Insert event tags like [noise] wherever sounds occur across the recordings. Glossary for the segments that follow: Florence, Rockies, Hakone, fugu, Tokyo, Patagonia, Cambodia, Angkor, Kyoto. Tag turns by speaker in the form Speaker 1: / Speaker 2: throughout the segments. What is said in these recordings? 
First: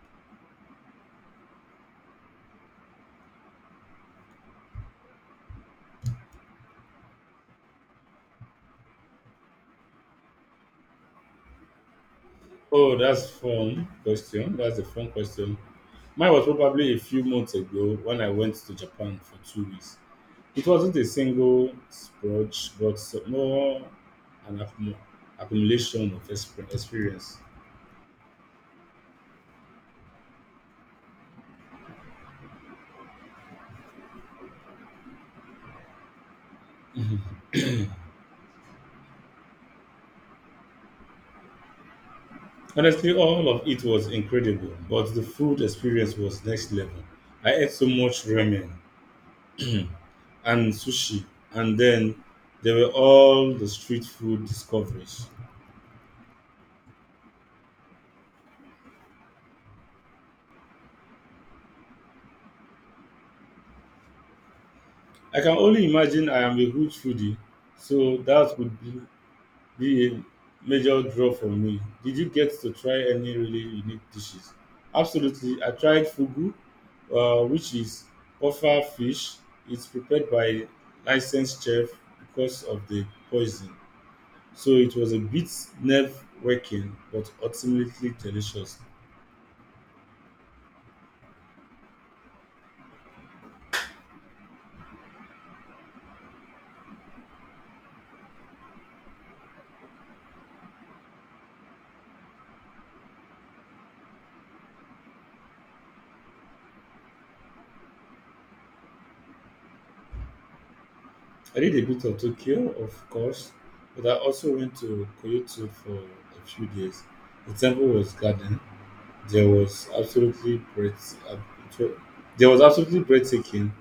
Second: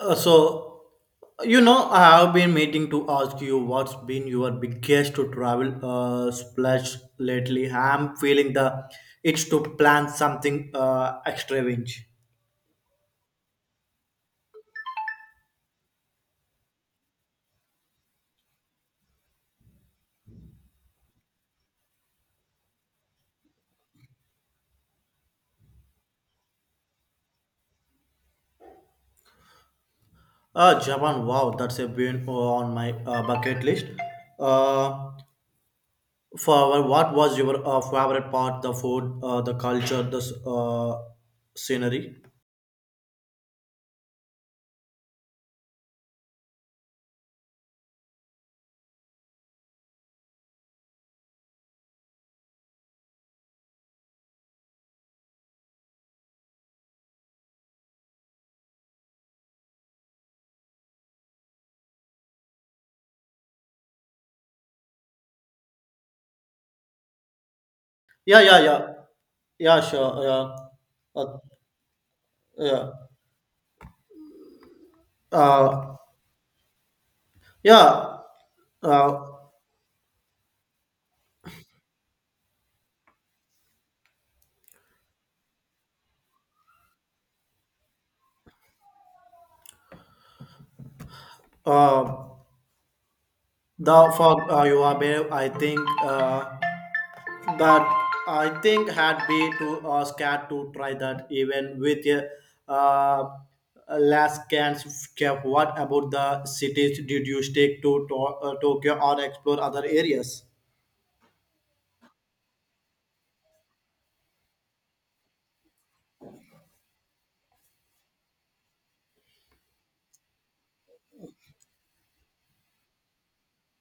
Speaker 1: Uh, so, I have been meaning to ask you what's been your biggest to travel splash lately. I'm feeling the itch to plan something extravagant.
Speaker 2: Oh, that's fun question. That's a fun question. Mine was probably a few months ago when I went to Japan for 2 weeks. It wasn't a single splurge, but more an accumulation of experience.
Speaker 1: Japan, wow, that's a been on my bucket list. Uh, for what was your
Speaker 2: [clears throat]
Speaker 1: favorite part? The food, the culture, the scenery.
Speaker 2: Honestly, all of it was incredible, but the food experience was next level. I ate so much ramen [clears throat] and sushi, and then there were all the street food discoveries. I can only imagine I am a huge foodie, so
Speaker 1: Yeah,
Speaker 2: that
Speaker 1: yeah,
Speaker 2: would
Speaker 1: yeah, yeah,
Speaker 2: be
Speaker 1: sure,
Speaker 2: a
Speaker 1: yeah,
Speaker 2: major draw
Speaker 1: uh,
Speaker 2: for me. Did you get to
Speaker 1: yeah,
Speaker 2: try any really unique dishes? Absolutely. I
Speaker 1: uh,
Speaker 2: tried fugu, which is
Speaker 1: yeah.
Speaker 2: puffer fish.
Speaker 1: Uh,
Speaker 2: It's prepared by a licensed chef because of the poison. So it was a bit nerve-wracking, but ultimately delicious.
Speaker 1: Uh, the fog, you are brave. I think that I think had be too scared to try that even with a uh, last chance. Cap. What about the cities? Did you stick to Tokyo or explore other areas?
Speaker 2: I did a bit of Tokyo, of course, but I also went to Kyoto for a few days. The temple was garden. There was absolutely there was absolutely breathtaking.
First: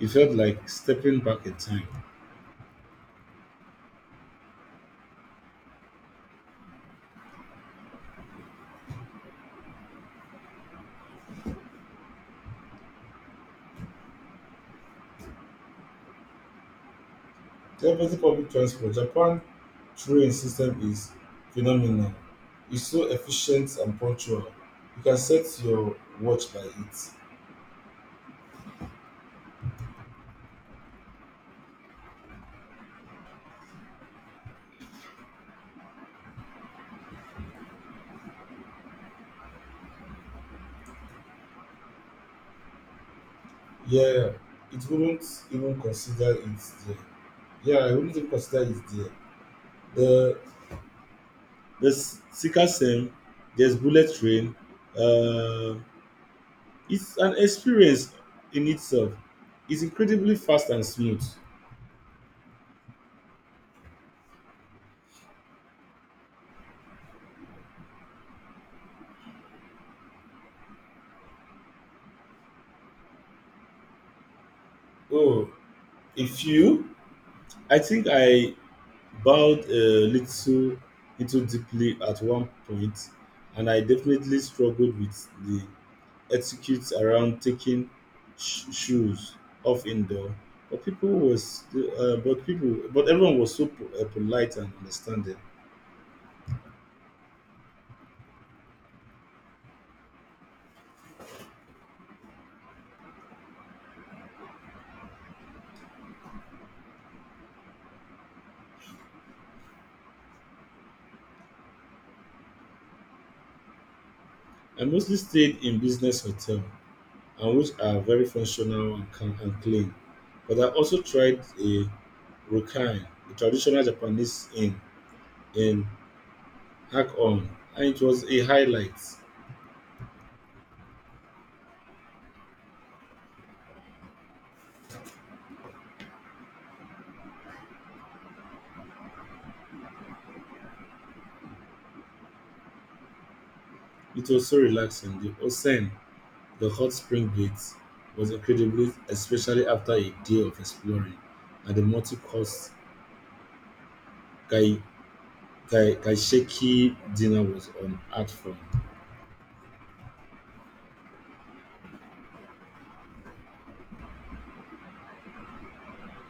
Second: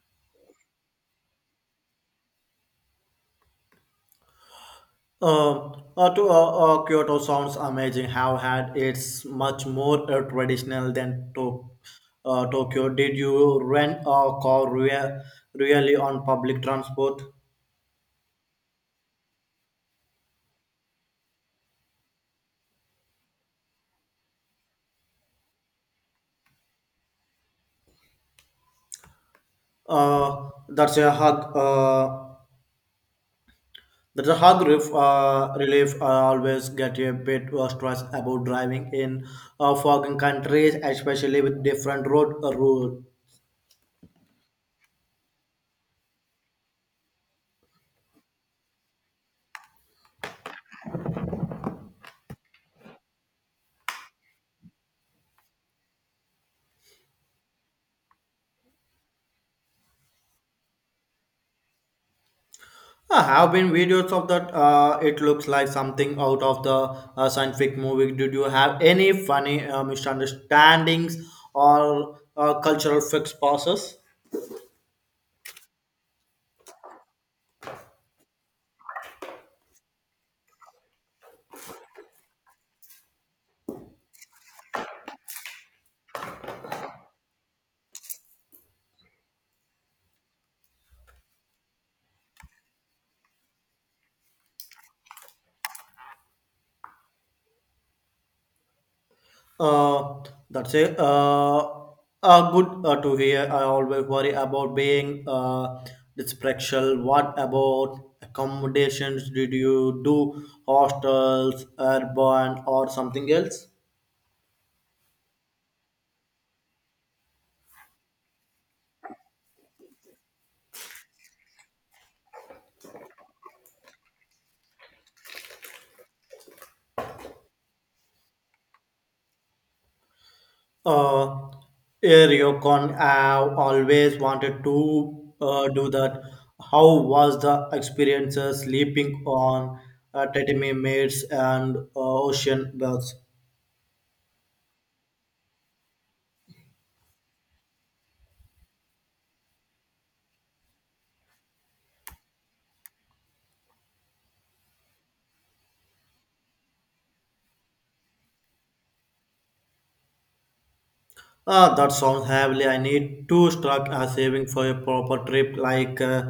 Speaker 2: It felt like stepping back in time.
Speaker 1: Uh, Kyoto sounds amazing. How had it's much more traditional than Tokyo. Did you rent a really on public transport?
Speaker 2: The effective public transport, Japan train system is phenomenal. It's so efficient and punctual. You can set your watch by it.
Speaker 1: Uh, that's a hug. Uh, that's a hug relief. Relief. I always get a bit stressed about driving in foreign countries, especially with different road rules.
Speaker 2: Yeah, it wouldn't even consider it there. Yeah, I wouldn't even consider it there. The the Sika Sem, there's Bullet Train. Uh, it's an experience in itself. It's incredibly fast and smooth.
Speaker 1: I have been videos of that. It looks like something out of the scientific movie. Did you have any funny misunderstandings or cultural fix passes?
Speaker 2: Oh, if you, I think I bowed a little deeply at one point, and I definitely struggled with the etiquette around taking shoes off indoor. But people was, but people, but everyone was so polite and understanding.
Speaker 1: Uh, that's it. Good to hear. I always worry about being dysfunctional. What about accommodations? Did you do hostels, urban, or something else?
Speaker 2: I mostly stayed in business hotels, and which are very functional and clean. But I also tried a rokai, a traditional Japanese inn in Hakone, and it was a highlight.
Speaker 1: Uh, Eriocon, I've always wanted to do that. How was the experience sleeping on tatami mats and ocean beds?
Speaker 2: It was so relaxing. The ocean, the hot spring baths, was incredibly, especially after a day of exploring, and the multi-course kai, kaisheki dinner was on art form.
Speaker 1: Ah, that sounds heavily. I need to start a saving for a proper trip. Like, uh,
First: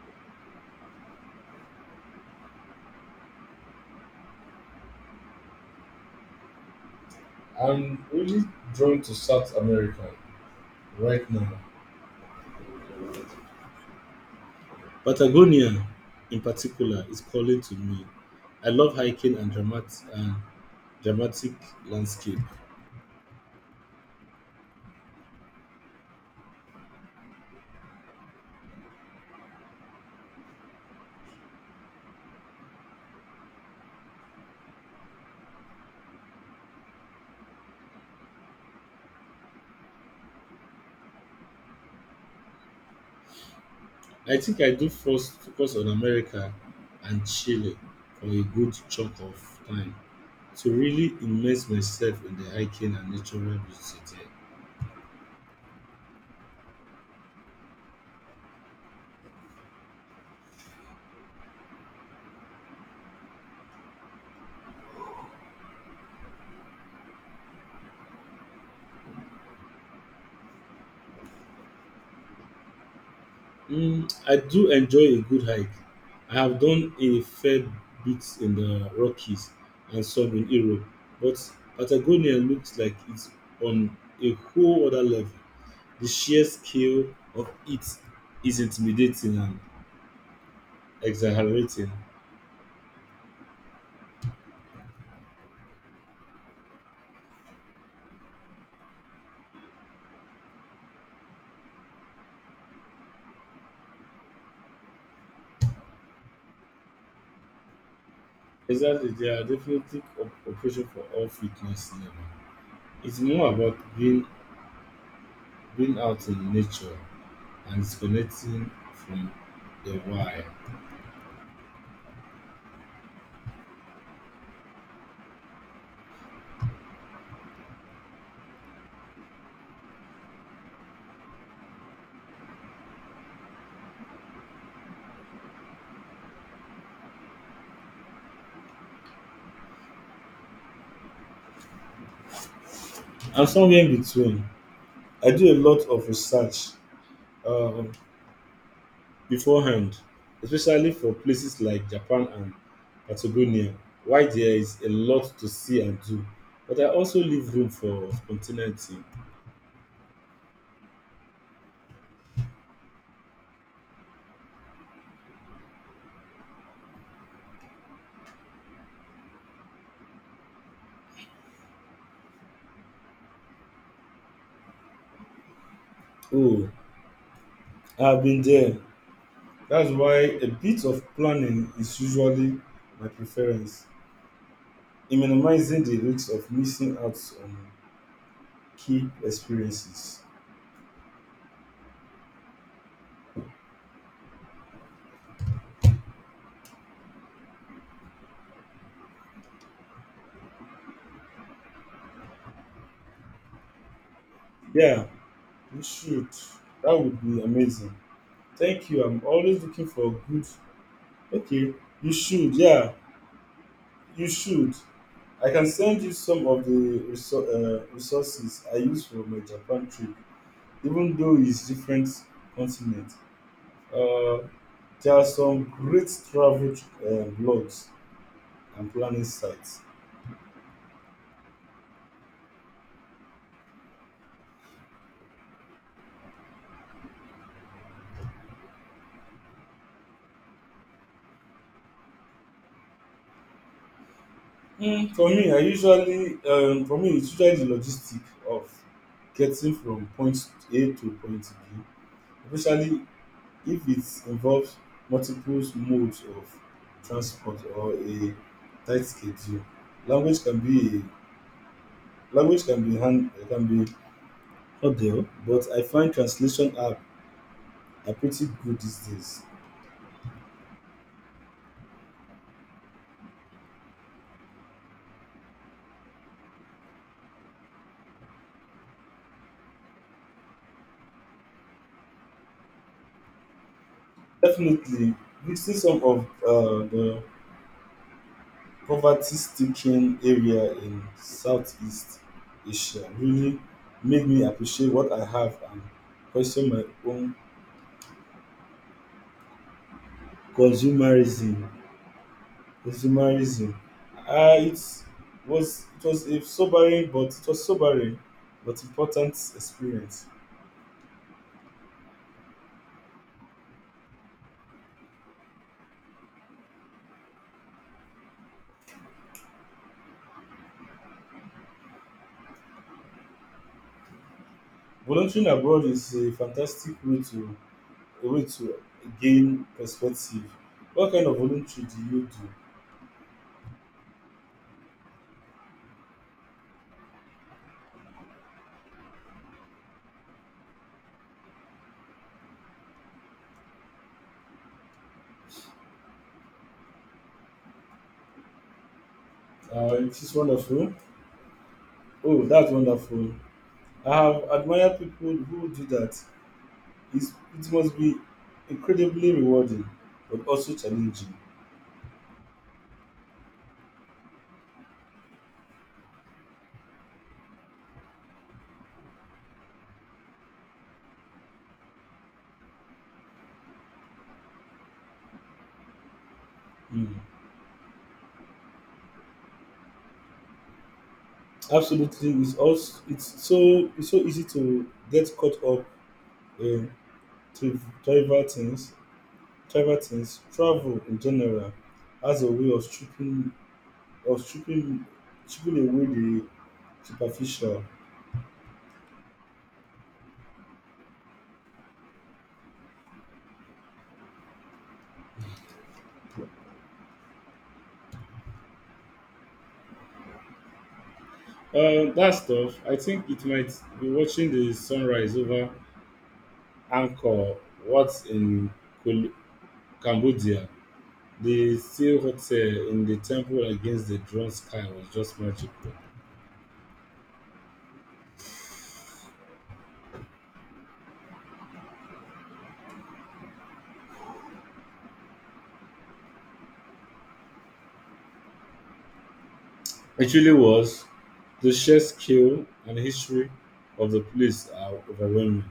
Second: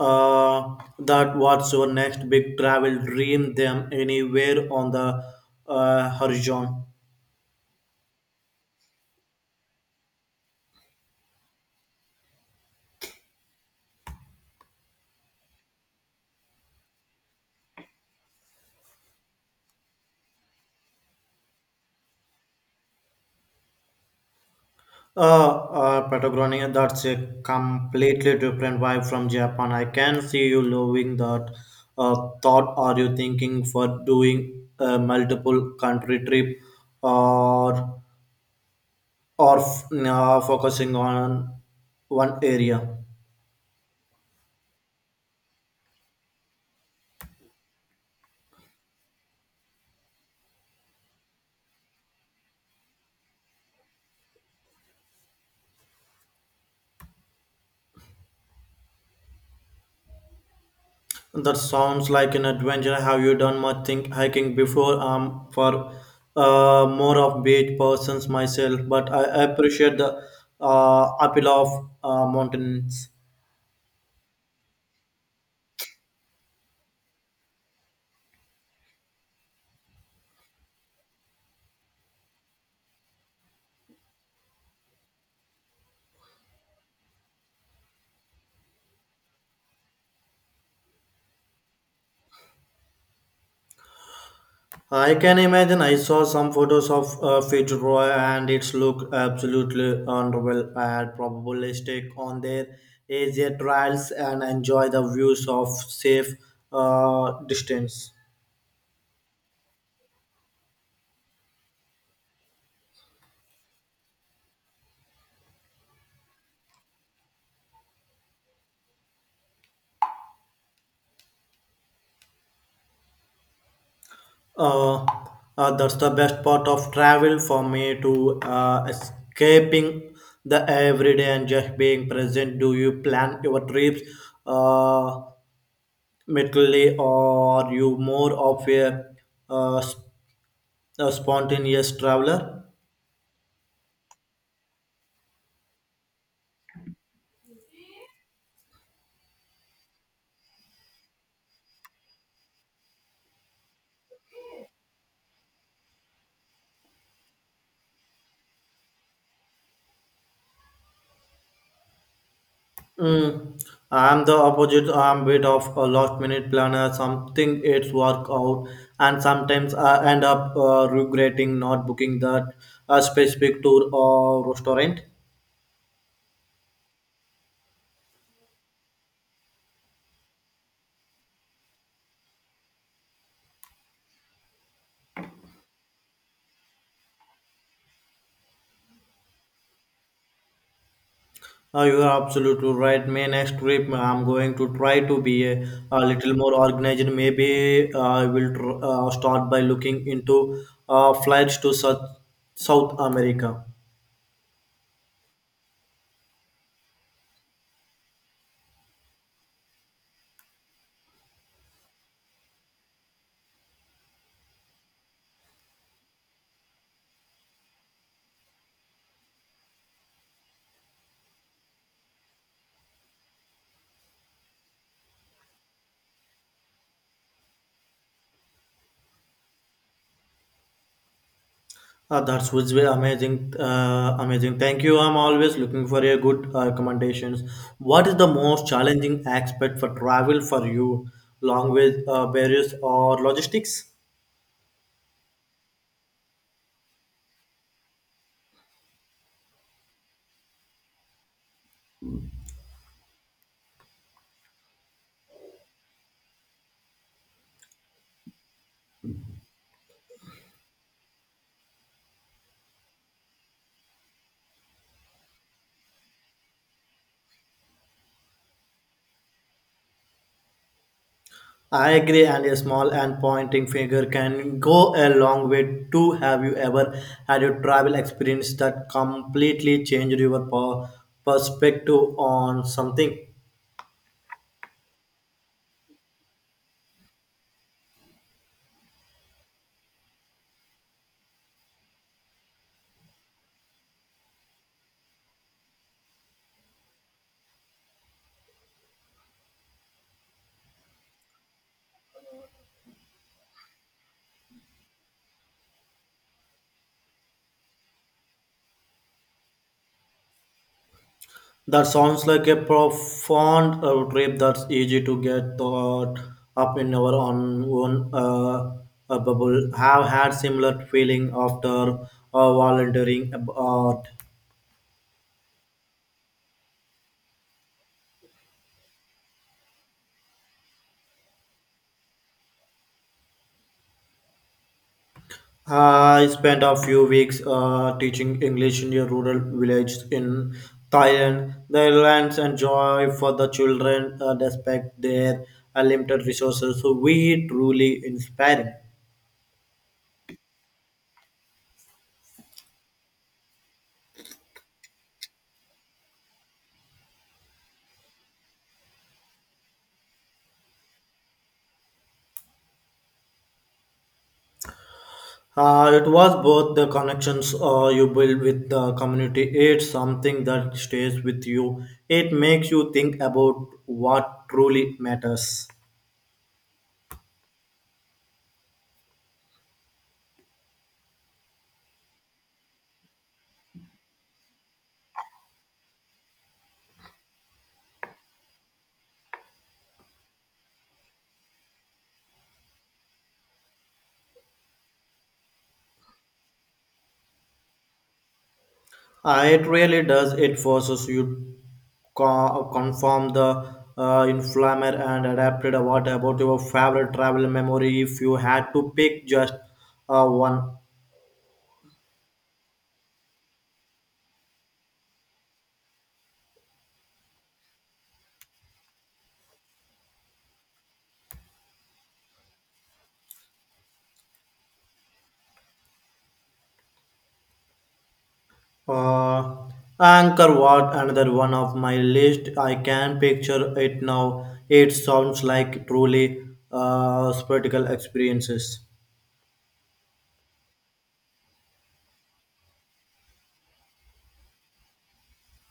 Speaker 1: uh, that. What's your next big travel dream? Them anywhere on the horizon?
Speaker 2: I'm really drawn to South America right now Patagonia, in particular, is calling to me. I love hiking and dramatic landscape.
Speaker 1: Patagonia. That's a completely different vibe from Japan. I can see you loving that. Thought. Are you thinking for doing a multiple country trip, or focusing on one area?
Speaker 2: I think I do first focus on America and Chile for a good chunk of time to really immerse myself in the hiking and natural beauty there.
Speaker 1: That sounds like an adventure. Have you done much think hiking before? For more of beach persons myself, but I appreciate the appeal of mountains.
Speaker 2: Mm, I do enjoy a good hike. I have done a fair bit in the Rockies and some in Europe, but Patagonia looks like it's on a whole other level. The sheer scale of it is intimidating and exhilarating.
Speaker 1: I can imagine. I saw some photos of Fitzroy, and it's look absolutely wonderful. I'd probably stick on their easier trails and enjoy the views of safe distance.
Speaker 2: Exactly, there are definitely operations for all fitness level. It's more about being out in nature and disconnecting from the wild.
Speaker 1: uh, that's the best part of travel for me to escaping the everyday and just being present. Do you plan your trips uh, mentally, or are you more of uh, sp- a spontaneous traveler?
Speaker 2: I'm somewhere in between. I do a lot of research um, beforehand, especially for places like Japan and Patagonia, why there is a lot to see and do. But I also leave room for spontaneity.
Speaker 1: Mm, I'm the opposite. I'm bit of a last minute planner. Something it's work out, and sometimes I end up regretting not booking that a specific tour or restaurant.
Speaker 2: Oh, I've been there. That's why a bit of planning is usually my preference in minimizing the risk of missing out on key experiences.
Speaker 1: Oh, you are absolutely right. My next trip, I'm going to try to be a little more organized. Maybe I will start by looking into flights to South America.
Speaker 2: Yeah, you should. That would be amazing. Thank you. I'm always looking for good. Okay, you should. Yeah, you should. I can send you some of the resources I use for my Japan trip, even though it's different continent. Uh, There are some great travel blogs and planning sites.
Speaker 1: That was very amazing. Amazing. Thank you. I'm always looking for your good recommendations. What is the most challenging aspect for travel for you? Language barriers or logistics?
Speaker 2: Mm. For me, it's usually the logistic of getting from point A to point B, especially if it involves multiple modes of transport or a tight schedule. Language can be Language can be ordeal, but I find translation app are pretty good these days.
Speaker 1: I agree, and a small and pointing finger can go a long way too. Have you ever had a travel experience that completely changed your perspective on something?
Speaker 2: Definitely, mixing some of the poverty-stricken area in Southeast Asia really made me appreciate what I have and question my own consumerism. consumerism. Uh, it it was a sobering but it was sobering but important experience.
Speaker 1: That sounds like a profound trip. That's easy to get caught up in our own bubble. Have had similar feeling after volunteering abroad.
Speaker 2: Volunteering abroad is a fantastic way to a way to gain perspective. What kind of voluntary do you do?
Speaker 1: I spent a few weeks teaching English in a rural village in Thailand. The lands and joy for the children, despite their limited resources, we truly inspiring.
Speaker 2: It is wonderful. Oh, that's wonderful. I have admired people who do that. It's, it must be incredibly rewarding, but also challenging.
Speaker 1: It was both the connections you build with the community. It's something that stays with you. It makes you think about what truly matters.
Speaker 2: Mm. Absolutely, it's so easy to get caught up in tri- trivial things. Trivial things, travel in general, has a way of stripping away the superficial.
Speaker 1: It really does. It forces you conform the inflammer and adapted. What about your favorite travel memory? If you had to pick just one,
Speaker 2: That stuff. I think it might be watching the sunrise over Angkor, what's in Col- Cambodia, the silhouette in the temple against the drawn sky was just magical.
Speaker 1: uh, anchor what another one of my list. I can picture it now. It sounds like truly spectacle experiences.
Speaker 2: It really was. The sheer scale and history of the place are overwhelming.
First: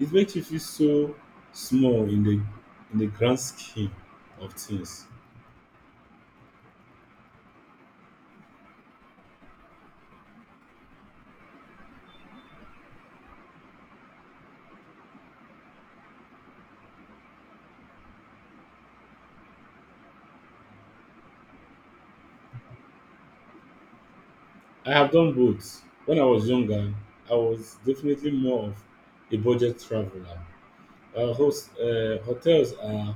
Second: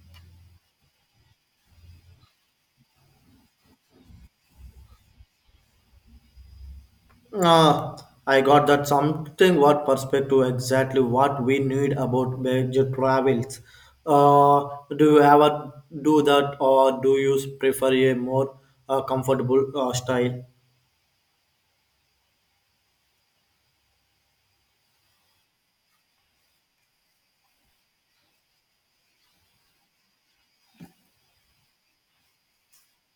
Speaker 2: It makes you feel so small in the grand scheme of things.
Speaker 1: Ah, I got that something what perspective exactly what we need about major travels. Uh, do you ever do that, or do you prefer a more comfortable style?
Speaker 2: I have done both. When I was younger, I was definitely more of a budget traveler. Hotels are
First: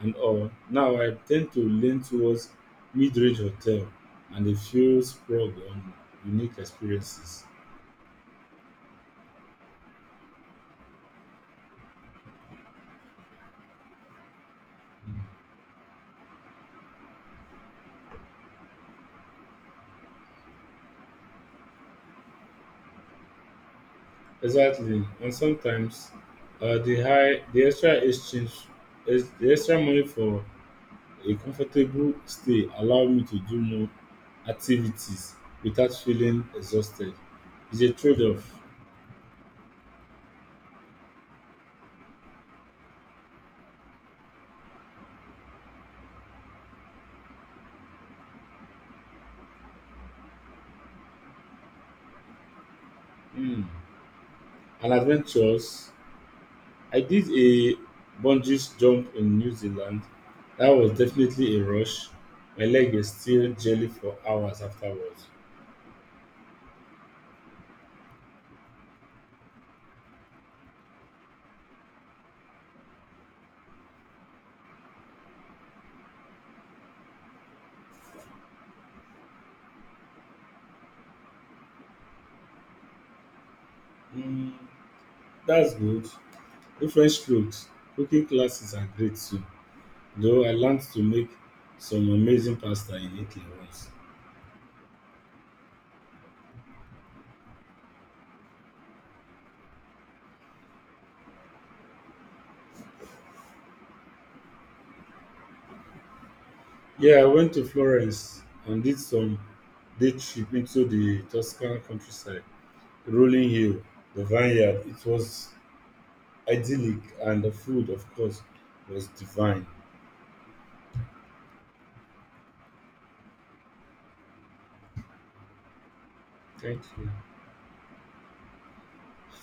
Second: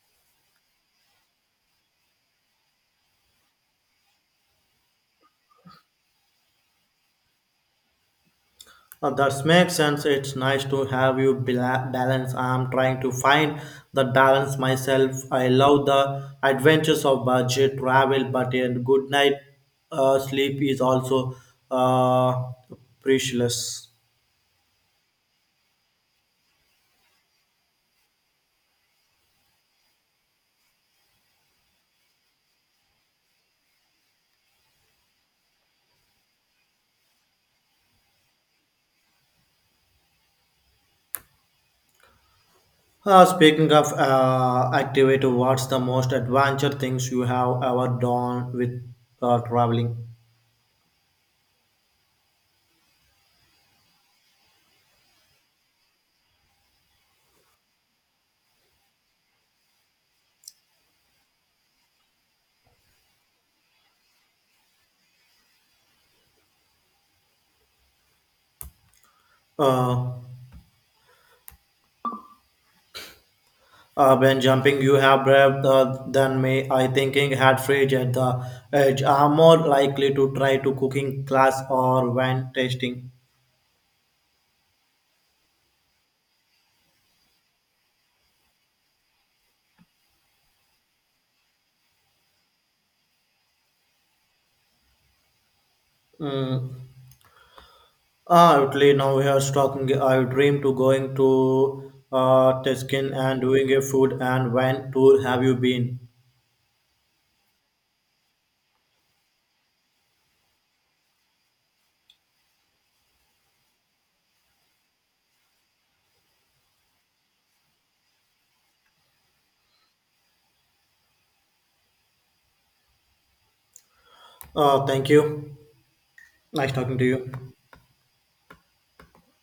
Speaker 2: and all. Now I tend to lean towards mid-range hotel and a few sprung on unique experiences.
Speaker 1: That makes sense. It's nice to have you balance. I'm trying to find the balance myself. I love the adventures of budget travel, but a good night sleep is also uh, precious.
Speaker 2: Exactly, and sometimes the extra exchange is the extra money for a comfortable stay allow me to do more activities without feeling exhausted. It's a trade-off
Speaker 1: Speaking of activity, what's the most adventure things you have ever done with traveling?
Speaker 2: mm. and adventures I did a bungee jump in New Zealand. That was definitely a rush. My leg is still jelly for hours afterwards.
Speaker 1: Uh, when jumping, you have brave than me. I thinking had fridge at the edge. I'm more likely to try to cooking class or wine tasting.
Speaker 2: Mm, that's good. Different strokes. Cooking classes are great too. Though I learned to make some amazing pasta in Italy once.
Speaker 1: Mm. Ah, Italy, now we are talking. I dream to going to Tuscan and doing a food and wine tour. Have you been?
Speaker 2: Yeah, I went to Florence and did some day trip into the Tuscan countryside, rolling hill, the vineyard. It was idyllic, and the food, of course, was divine.
Speaker 1: Thank you. Nice
Speaker 2: Thank
Speaker 1: talking to
Speaker 2: you.
Speaker 1: you.